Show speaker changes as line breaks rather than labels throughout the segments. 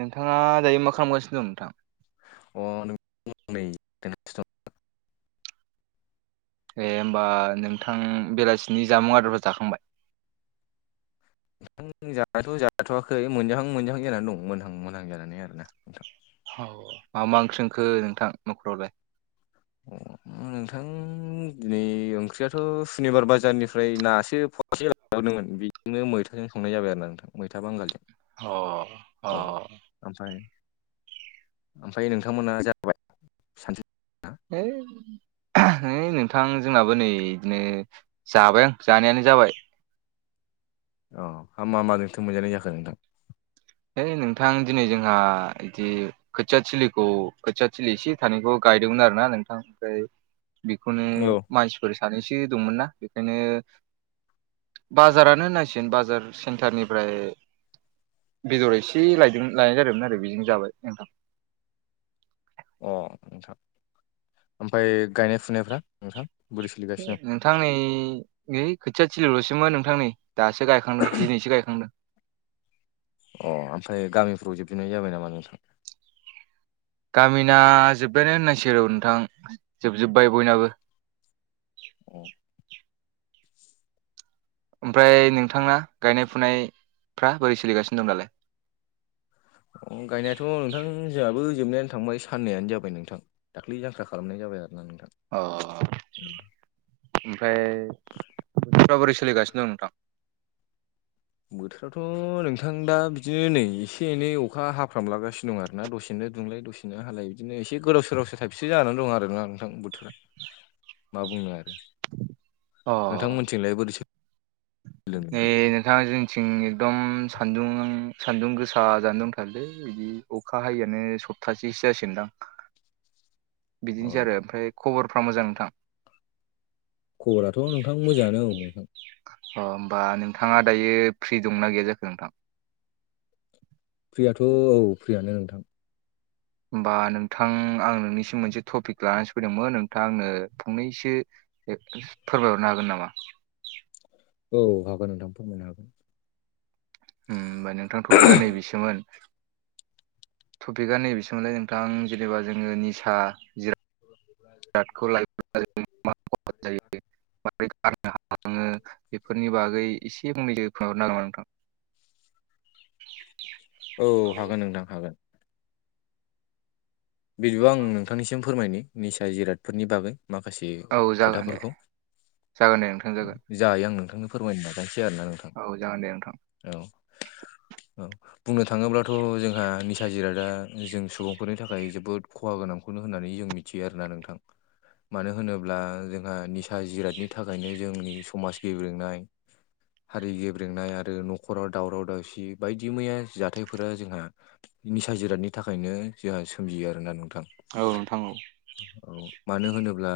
नोंथाङा दायो मा खालामगासिनो दं नोंथां?
अ [unintelligible]
दे होमबा नोंथां बेलासिनि जामुं आदारफोर जाखांबाय?
नोंथां जाथ' जाथ'आाखै मोनजाहां मोनाहां जानानै दं मोनहां मोनहां जानानै आर ना नोंथां।
औ मा मा ओंख्रि सोंखो नोंथां न'खरावलाय? [inaudible]
अ नोंथां दिनै ओंख्रियाथ' सुनिबार बाजारनिफ्राय नासो फसे ला हावदोंमोन बेजोंनो मैथाजों संनाय जाबाय आरोा नोंथां मैथा बांगालजों
अ अ
औ ओमफ्राय ओमफ्राय नोंथांमोना जाबाय? सानसु
है है नोंथां जोंनाबो नै बिदिनो जाबाय आं जानायानो जाबाय
अ हा मा मा नोंथों मोनजानाय जाखो नोंथां?
है नोंथां दिनै जोंहा बिदि खोथिया थिलिखौ खोथिया थिलि एसे थानायखौ गायदोंमोन आरो ना नोंथां ओमफ्राय बेखौनो
औ
मानसिफोर सानैसो दंमोनना नोङो बाजारानो होनांसिगोन बाजार सेन्टारनिफ्राय बेदर एसे लायदों लायनाय जादोंमोन आरो बेजोंनो जाबाय नोंथां।
अ नोंथां ओमफ्राय गायनाय फुनायफ्रा नोंथां बोरै? सोलिगासिनो
नोंथां नै ओय खोथिया थिलिल'सैमोन नोंथां‌ नै दासो गायखांदों दिनैसो गायखांदों।
अ ओमफ्राय गामिफ्राव जोबजोबनाय जाबाय नामा नोंथां?
गामिना जोब्बायानो होननांसिगोन औ नोंथां जोबजोब्बाय बयनाबो।
ओमफ्राय
ओमफ्राय
नोंथाङा गायनाय
नोंथांना
फुनाया
गायनाय फुनायफ्रा बोरै सोलिगासिनो दं दालाय?
अ गायनायाथ' नोंथां जोंहाबो जोबनानै थांबाय साननैयानो जाबाय नोंथां दाख्लि जांख्रा खालामनाय जाबाय आरो ना नोंथां।
अ ओमफ्राय माबोरै सोलिगासिनो दं नोंथां?
बोथोराथ' नोंथां दा बिदिनो नै एसे एनै अखा हाफ्राम लागासिनो दं आरोना दसेनो दुंलाय दसे नो हालाय बिदिनो एसे गोदाव सोरावसो [unintelligible] जानानै दं आरोना नोंथां बोथोरा मा बुंनो आरो
अ
नोंथांमोनथिंलाय बोरै सो
नै नोंथां जों थिं एकदम सान्दुं सान्दुं गोसा जानानै दंथारलै बिदि अखा हायैआनो सप्तासेसो जासिगोनदां!
अ
बिदिनोसै आरो ओमफ्राय खबरफ्रा मोजां नोंथां?
खबराथ' नोंथां मोजाङानो औ नोंथां
अ होमबा नोंथाङा दायो फ्रि दंना गैया जाखो नोंथां?
फ्रियाथ' औ फ्रियानो नोंथां।
होमबा नोंथां आं नोंनिसिम मोनसे टपिक लानानैसो फैदोंमोन नोंथाङा आंनो फंनैसो फोरमायहरनो हागोन नामा?
औ हागोन नोंथां फोरमायनो हागोन
ओम होमबा नोंथां थपिकाआ नैबेसोमोन टपिकआ नैबेसोमोनलै नोंथां जेनेबा जोङो निसा जिराद
[inaudible]
खौ ला बोद गाज्रि [inaudible] नोङो बेफोरनि बागै एसे फंनैसो फोरमायहरनो हागोन नामा नोंथां?
औ हागोन नोंथां हागोन। बिदिबा आं नोंथांनिसिम फोरमायनो निसा जिरादफोरनि बागै माखासे
औ जागोन दे
खोथाफोरखौ
जागोन दे नोंथां जागोन।
जा हायो आं नोंथांनो फोरमायनो नाजानोसै आरो ना नोंथां।
औ जागोन दे नोंथां।
औ। औ बुंनो थाङोब्लाथ' जोंहा निसा जिरादआ जों सुबुंफोरनि थाखाय जो बोद खहा गोनांखौनो होननानै जों मिथियो आरोना नोंथां। मानो होनोब्ला जोंहा निसा जिरादनि थाखायनो जोंनि समाज गेब्रेंनाय हारि गेब्रेंनाय आरो नखराव दावराव दावसि बायदि मैया जाथायफोरा जोंहा निसा जिरादनि थाखायनो जोंहा सोमजियो आरोना नोंथां।
औ नोंथां औ।
औ मानो होनोब्ला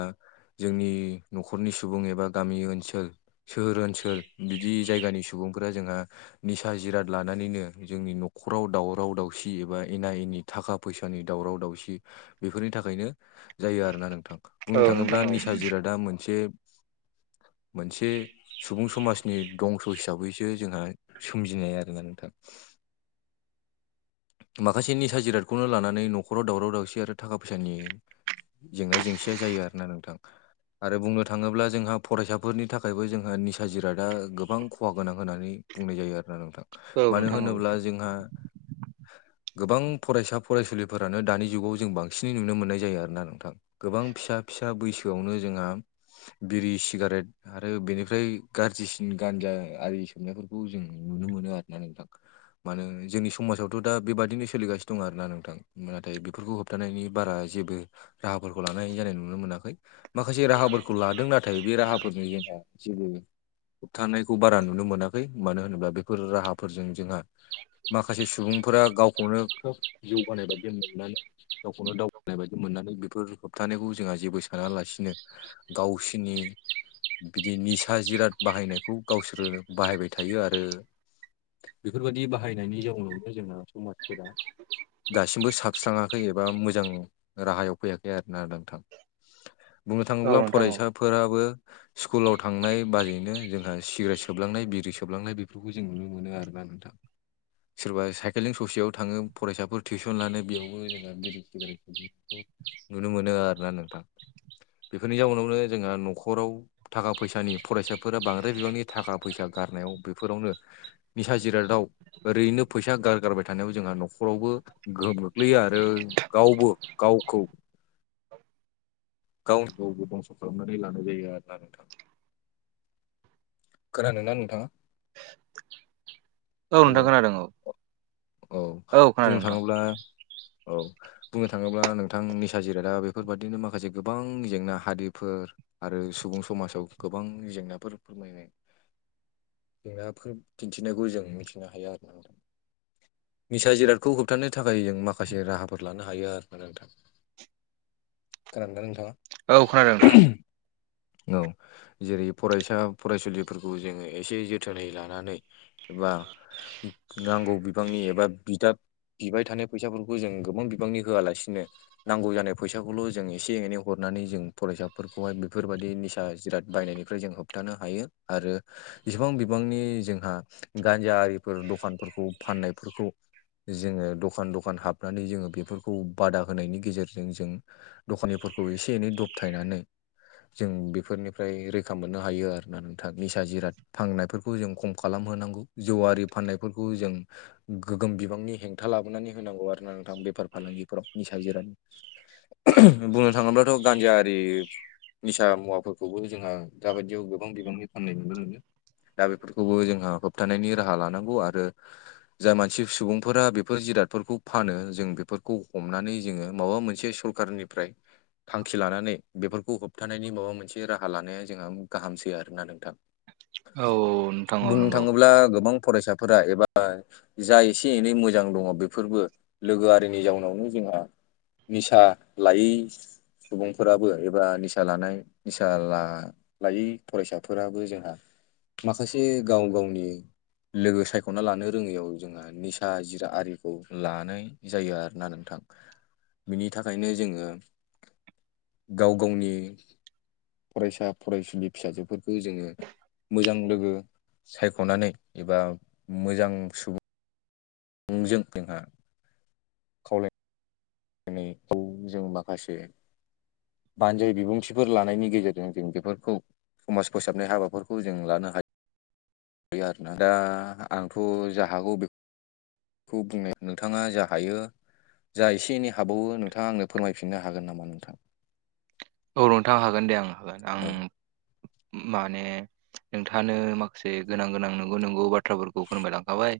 जोंनि नखरनि सुबुं एबा गामि ओनसोल सोहोर ओनसोल बिदि जायगानि सुबुंफोरा जोंहा निसा जिराद लानानैनो जोंनि नखराव दावराव दावसि एबा एना एनि थाखा फैसानि दावराव दावसि बेफोरनि थाखायनो जायो आरोना नोंथां।
औ
बुंनो
नोंथां
थाङोब्ला
औ
निसा जिरादा मोनसे मोनसे सुबुं समाजनि दंस' हिसाबैसो जोंहा सोमजिनाय आरोना नोंथां। माखासेनि साजिरादखौनो लानानै न'खराव दावराव दावसि आरो थाखा फैसानि जेंना जेंसिया जायो आरो ना नोंथां। आरो बुंनो थाङोब्ला जोंहा फरायसाफोरनि थाखायबो जोंहा निसा जिरादा गोबां खहा गोनां होनानै बुंनाय जायो आरोना नोंथां।
औ
मानो
नोंथां औ
होनोब्ला जोंहा गोबां फरायसा फरायसुलिफोरानो दानि जुगाव जों बांसिनै नुनो मोननाय जायो आरोना नोंथां गोबां फिसा फिसा बैसोआवनो जोंहा बिरि सिगारेट आरो बेनिफ्राय गाज्रिसिन गानजा आरि सोमनायफोरखौ जों नुनो मोनो आरोना नोंथां। मानो जोंनि समाजावथ' दा बेबादिनो सोलिगासिनो दं आर ना नोंथां। नाथाय फोरफोरखौ होबथानायनि बारा जेबो राहाफोरखौ लानाय जानाय नुनो मोनाखै। माखासे राहाफोरखौ लादों नाथाय बे राहाफोरनि जोंहा जेबो होबथानायखौ बारा नुनो मोनाखै मानो होनोब्ला बेफोर राहाफोरजों जोंहा माखासे सुबुंफोरा गावखौनो खोब जौगानाय बादि नुनानै गावखौनो दावगानाय बायदि मोननानै बेफोर होबथानायखौ जोंहा जेबो सानालासिनो गावसिोरनि बिदि निसा जिराद बाहायनायखौ गावसोरो बाहायबाय थायो आरो। बेफोरबायाददि बाहायनायनि जाउनावनो जोंना समाजफोरा दासिमबो साबस्राङाखै। एबा मोजां राहायाव फैयाखै आरोना नोंथां। बुंनो
औ
थाङोब्ला
नोंथां औ
फरायसा फोराबो स्कुलाव थांनाय बाजैनो जोंहा सिगारेट सोबलांनाय बिरि सोबलांनाय बेफोरखौ जों नुनो मोनो आरो ना नोंथां।
[inaudible]
सोरबा साइकलिं ससेयाव थाङो फरायसाफोर टिउसन लानो बेयावबो जोङो बिरि सिगारेट सोबनाय नुनो मोनो आर ना नोंथां। बेफोरनि जाउनावनो जोंहा न'खराव थाखा फैसानि फरायसाफोरा बांद्राय बिबांनि थाखा फैसा गारनायाव बेफोरावनो निसा जिरादाव ओरैनो फैसा गारगारबाय थानायाव जोंहा न'खरावबो गोहोम गोग्लैयो आरो आरो गावबो गावखौ गावनो गावबो बंस' खालामनानै लानाय जायो आर ना नोंथां। खोनान ना नोंथाङा।
औ
हेल'
नोंथां खोनादों औ
औ
खोनादों
बुंनो
नोंथां
थाङोब्ला औ बुंनो थाङोब्ला नोंथां निसा जिरादा बेफोरबादिनो माखासे गोबां जेंना हारिफोर आरो सुबुं समाजाव गोबां जेंनाफोर फोरमायनाय जेंनाफोर दिन्थिनायखौ जों मिथिनो हायो आरो न निसा जिरादखौ होबथानो थाखाय जों माखासे राहाफोर लानो हायो आरो ना नोंथां खोनादों नोंथाङा
औ खोनादों
औ जेरै फरायसा फरायसुलिफोरखौ जोङो एसे जोथोनै लानानै एबा नांगौ बिबांनि एबा बिदाब बिबाय थानाय फैसाफोरखौ जों गोबां बिबांनि होआलासिनो नांगौ जानाय फैसाखौल' जों एसे एनै हरनानै जों फरायसाफोरखौहाय बेफोरबायदि निसा जिराद बायनायनिफ्राय जों होबथानो हायो आरो
औ
इसिबां बिबांनि जोंहा गान्जा आरिफोर दखानफोरखौ फाननायफोरखौ जोङो दखान दखान हाबनानै जोङो बेफोरखौ बादा होनायनि गेजेरजों जों दखानिफोरखौ एसे एनै दबथायनानै जों बेफोरनिफ्राय रैखा मोननो हायो आरोोना नोंथां निसा जिराद फाननायफोरखौ जों खम खालामहोनांगौ जौ आरि फाननायफोरखौ जों गोगोम बिबांनि हेंथा लाबोनानै होनांगौ आरो ना नोंथां बेफार फालांगिफोराव निसा जिराद बुंनो थाङोब्लाथ' गान्जायि निसा मुवाफोरखौबो जोंहा दाबायदियाव गोबां बिबांनि फाननाय नुनो मोनो। दा बेफोरखौबो जोंहा होबथानायनि राहा लानांगौ आरो
[inaudible]
जाय मानसि सुबुंफोरा बेफोर जिरादफोरखौ फानो जों बेफोरखौ हमनानै जोङो माबा मोनसे सरखारारनि ओमफ्राय थांखि लानानै बेफोरखौ होबथानायनि माबा मोनसे राहा लानाया जोंहा गाहामसै आरोना नोंथां।
नोंथां औ
बुंनो
नंगौ
थाङोब्ला गोबां फरायसाफोरा एबा जा एसे एनै मोजां दङ बेफोरबो लोगोआरिनि जाउनावनो जोंहा निसा लायै सुबुंफोराबो एबा निसा निसा लानाय निसा लायै फरायसाफोराबो जोंहा माखासे गाव गावनि लोगो सायख'ना लानो रोङैयाव जोंहा निसा जिरा आरिखौ लानाय जायो आरोोना नोंथां। बिनि थाखायनो जोङो गाव गावनि फरायसा फरायसुलि फिसाजोफोरखौ जोङो मोजां लोगो सायख'नानै एबा मोजां सुबुं मजों जोंहा खावलाय [unintelligible] दिनैखौ जों माखासे [unintelligible] [unintelligible] बानजाय बिबुंथिफोर लानायनि गेजेरजों जों बेफोरखौ समाज फोसाबनाय हाबाफोरखौ जों लानो हायो। आरोोना दा आंथ' जा हागौ बे खौ बुंनाय नोंथाङा जा हायो जा एसे एनै हाबावो नोंथाङा आंनो फोरमायफिननो हागोन नामा नोंथां?
औ नोंथां हागोन दे आं हागोन आं
औ
माने नोंथाङानो माखासे गोनां गोनां नंगौ नंगौ बाथ्रा बाथ्राफोरखौ फोरायलांखाबाय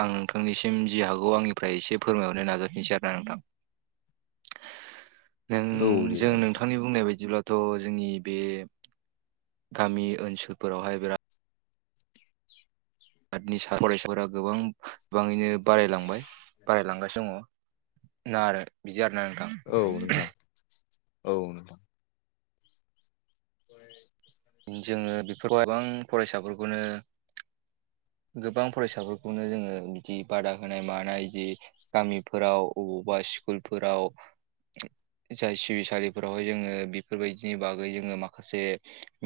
आं नोंथांनिसिम जि हागौ आंनिफ्राय एसे फोरमायहरनो नाजाफिनसै आरो ना नोंथां।
औ
नों
दे जागोन
जोंोंथ [unintelligible]
नोंथां।
नि बुंनाय बायदिब्लाथ' जोंनि बे गामि ओनसोलफोरावहाय बिराद आरोनि स फरायसाफोरा गोबां गोबाङैनो बारायलांबाय बारायलांगासिनो दङ। नार [unintelligible] बिदि आर आरो न नोंथां।
औ नोंथां औ नोंथां। [unintelligible]
जोङो बेफोरखौ गोबां फरायसाफोरखौनो गोबां फरायसाफोरखौनो जोङो बिदि बादा होनाय मानाय जि गामिफोराव अबावबा स्कुलफोराव जाय सिबिसालिफोरावहाय जोङो बेफोरबायदिनि बागै जोङो माखासे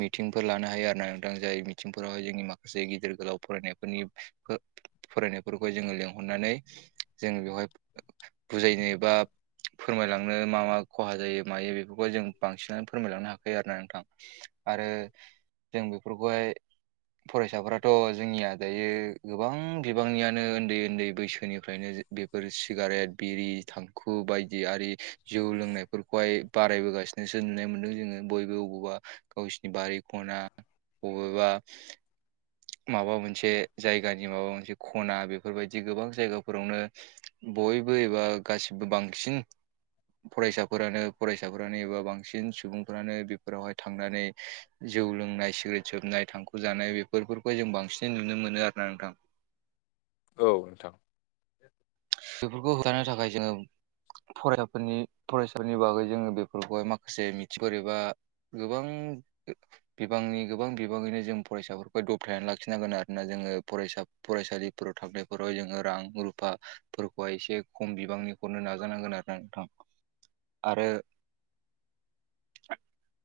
मिथिंफोर लानो हायो आरो ना नोंथां जाय मिथिंफोरावहाय जोंनि माखासे गिदिर गोलाव फरायनायफोरनि फरायनायफोरखौ जोङो लिंहरनानै जोङो बेवहाय बुजायनो बा फोरमायलाां नोंनो मा खहा जायो मायो बेफोरखौ जों बांसिनानो फोरमायलांनो हायाखै आरो ना नोंथां। आरो जों बेफोरखौहाय फरायसाफोराथ' जोंनिया दायो गोबां बिबांनियानो उन्दै उन्दै बैसोनिफ्रायनो बेफोर सिगारेट बिरि थांखु बायदि आरि जौ लोंनायफोरखौहाय बारायबोगासिनो [unintelligible] मोनदों जोङो। बयबो बबावबा गावसिोरनि बारि खना बबावबा माबा मोनसे जायगानि माबा मोनसे खना बे- बेफोरबायदि गोबां जायगाफोरावनो बयबो एबा गासिबो बांसिन फरायसाफोरानो फरायसाफोरानो एबा बांसिन सुबुंफ्रानो बेफोरावहाय थांनानै जौ लोंनाय सिग्रेट सोबनाय थांखु जानाय बेफोरखौ जों बांसिन नुनो मोनो आरो ना नोंथां।
औ नोंथां।
बेफोरखौ होबथानो थाखाय जोङो फरायसाफोरनि फरायसाफोरनि बागै जोङो बेफोरखौहाय माखा- से मिथिगर एबा गोबां बिबांनि गोबां बिबाङैनो जों फरायसाफोरखौ दबथायनानै लाखिनांगोन आरोना जोङो फरायसा फरायसालिफोराव थांनायफोराव जोङो रां-रुफा एसे खम बिबांनि हरनो नाजानांगोन आरो ना नोंथां। आरो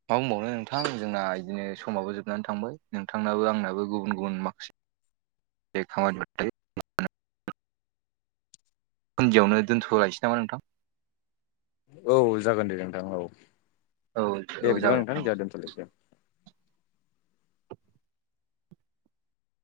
मा बुंबावनो नोंथां जोंना बिदिनो समाबो जोबनानै थांबाय नोंथांनाबो आंनाबो गुबुन गुबुन माखासे [unintelligible] [unintelligible] दोनथ'लायनोसै नामा नोंथां?
औ जागोन दे नोंथां औ
औ
दे
औ
बिदिबा
जाबाय
नोंथां जोंहा दोनथ'लायनिसै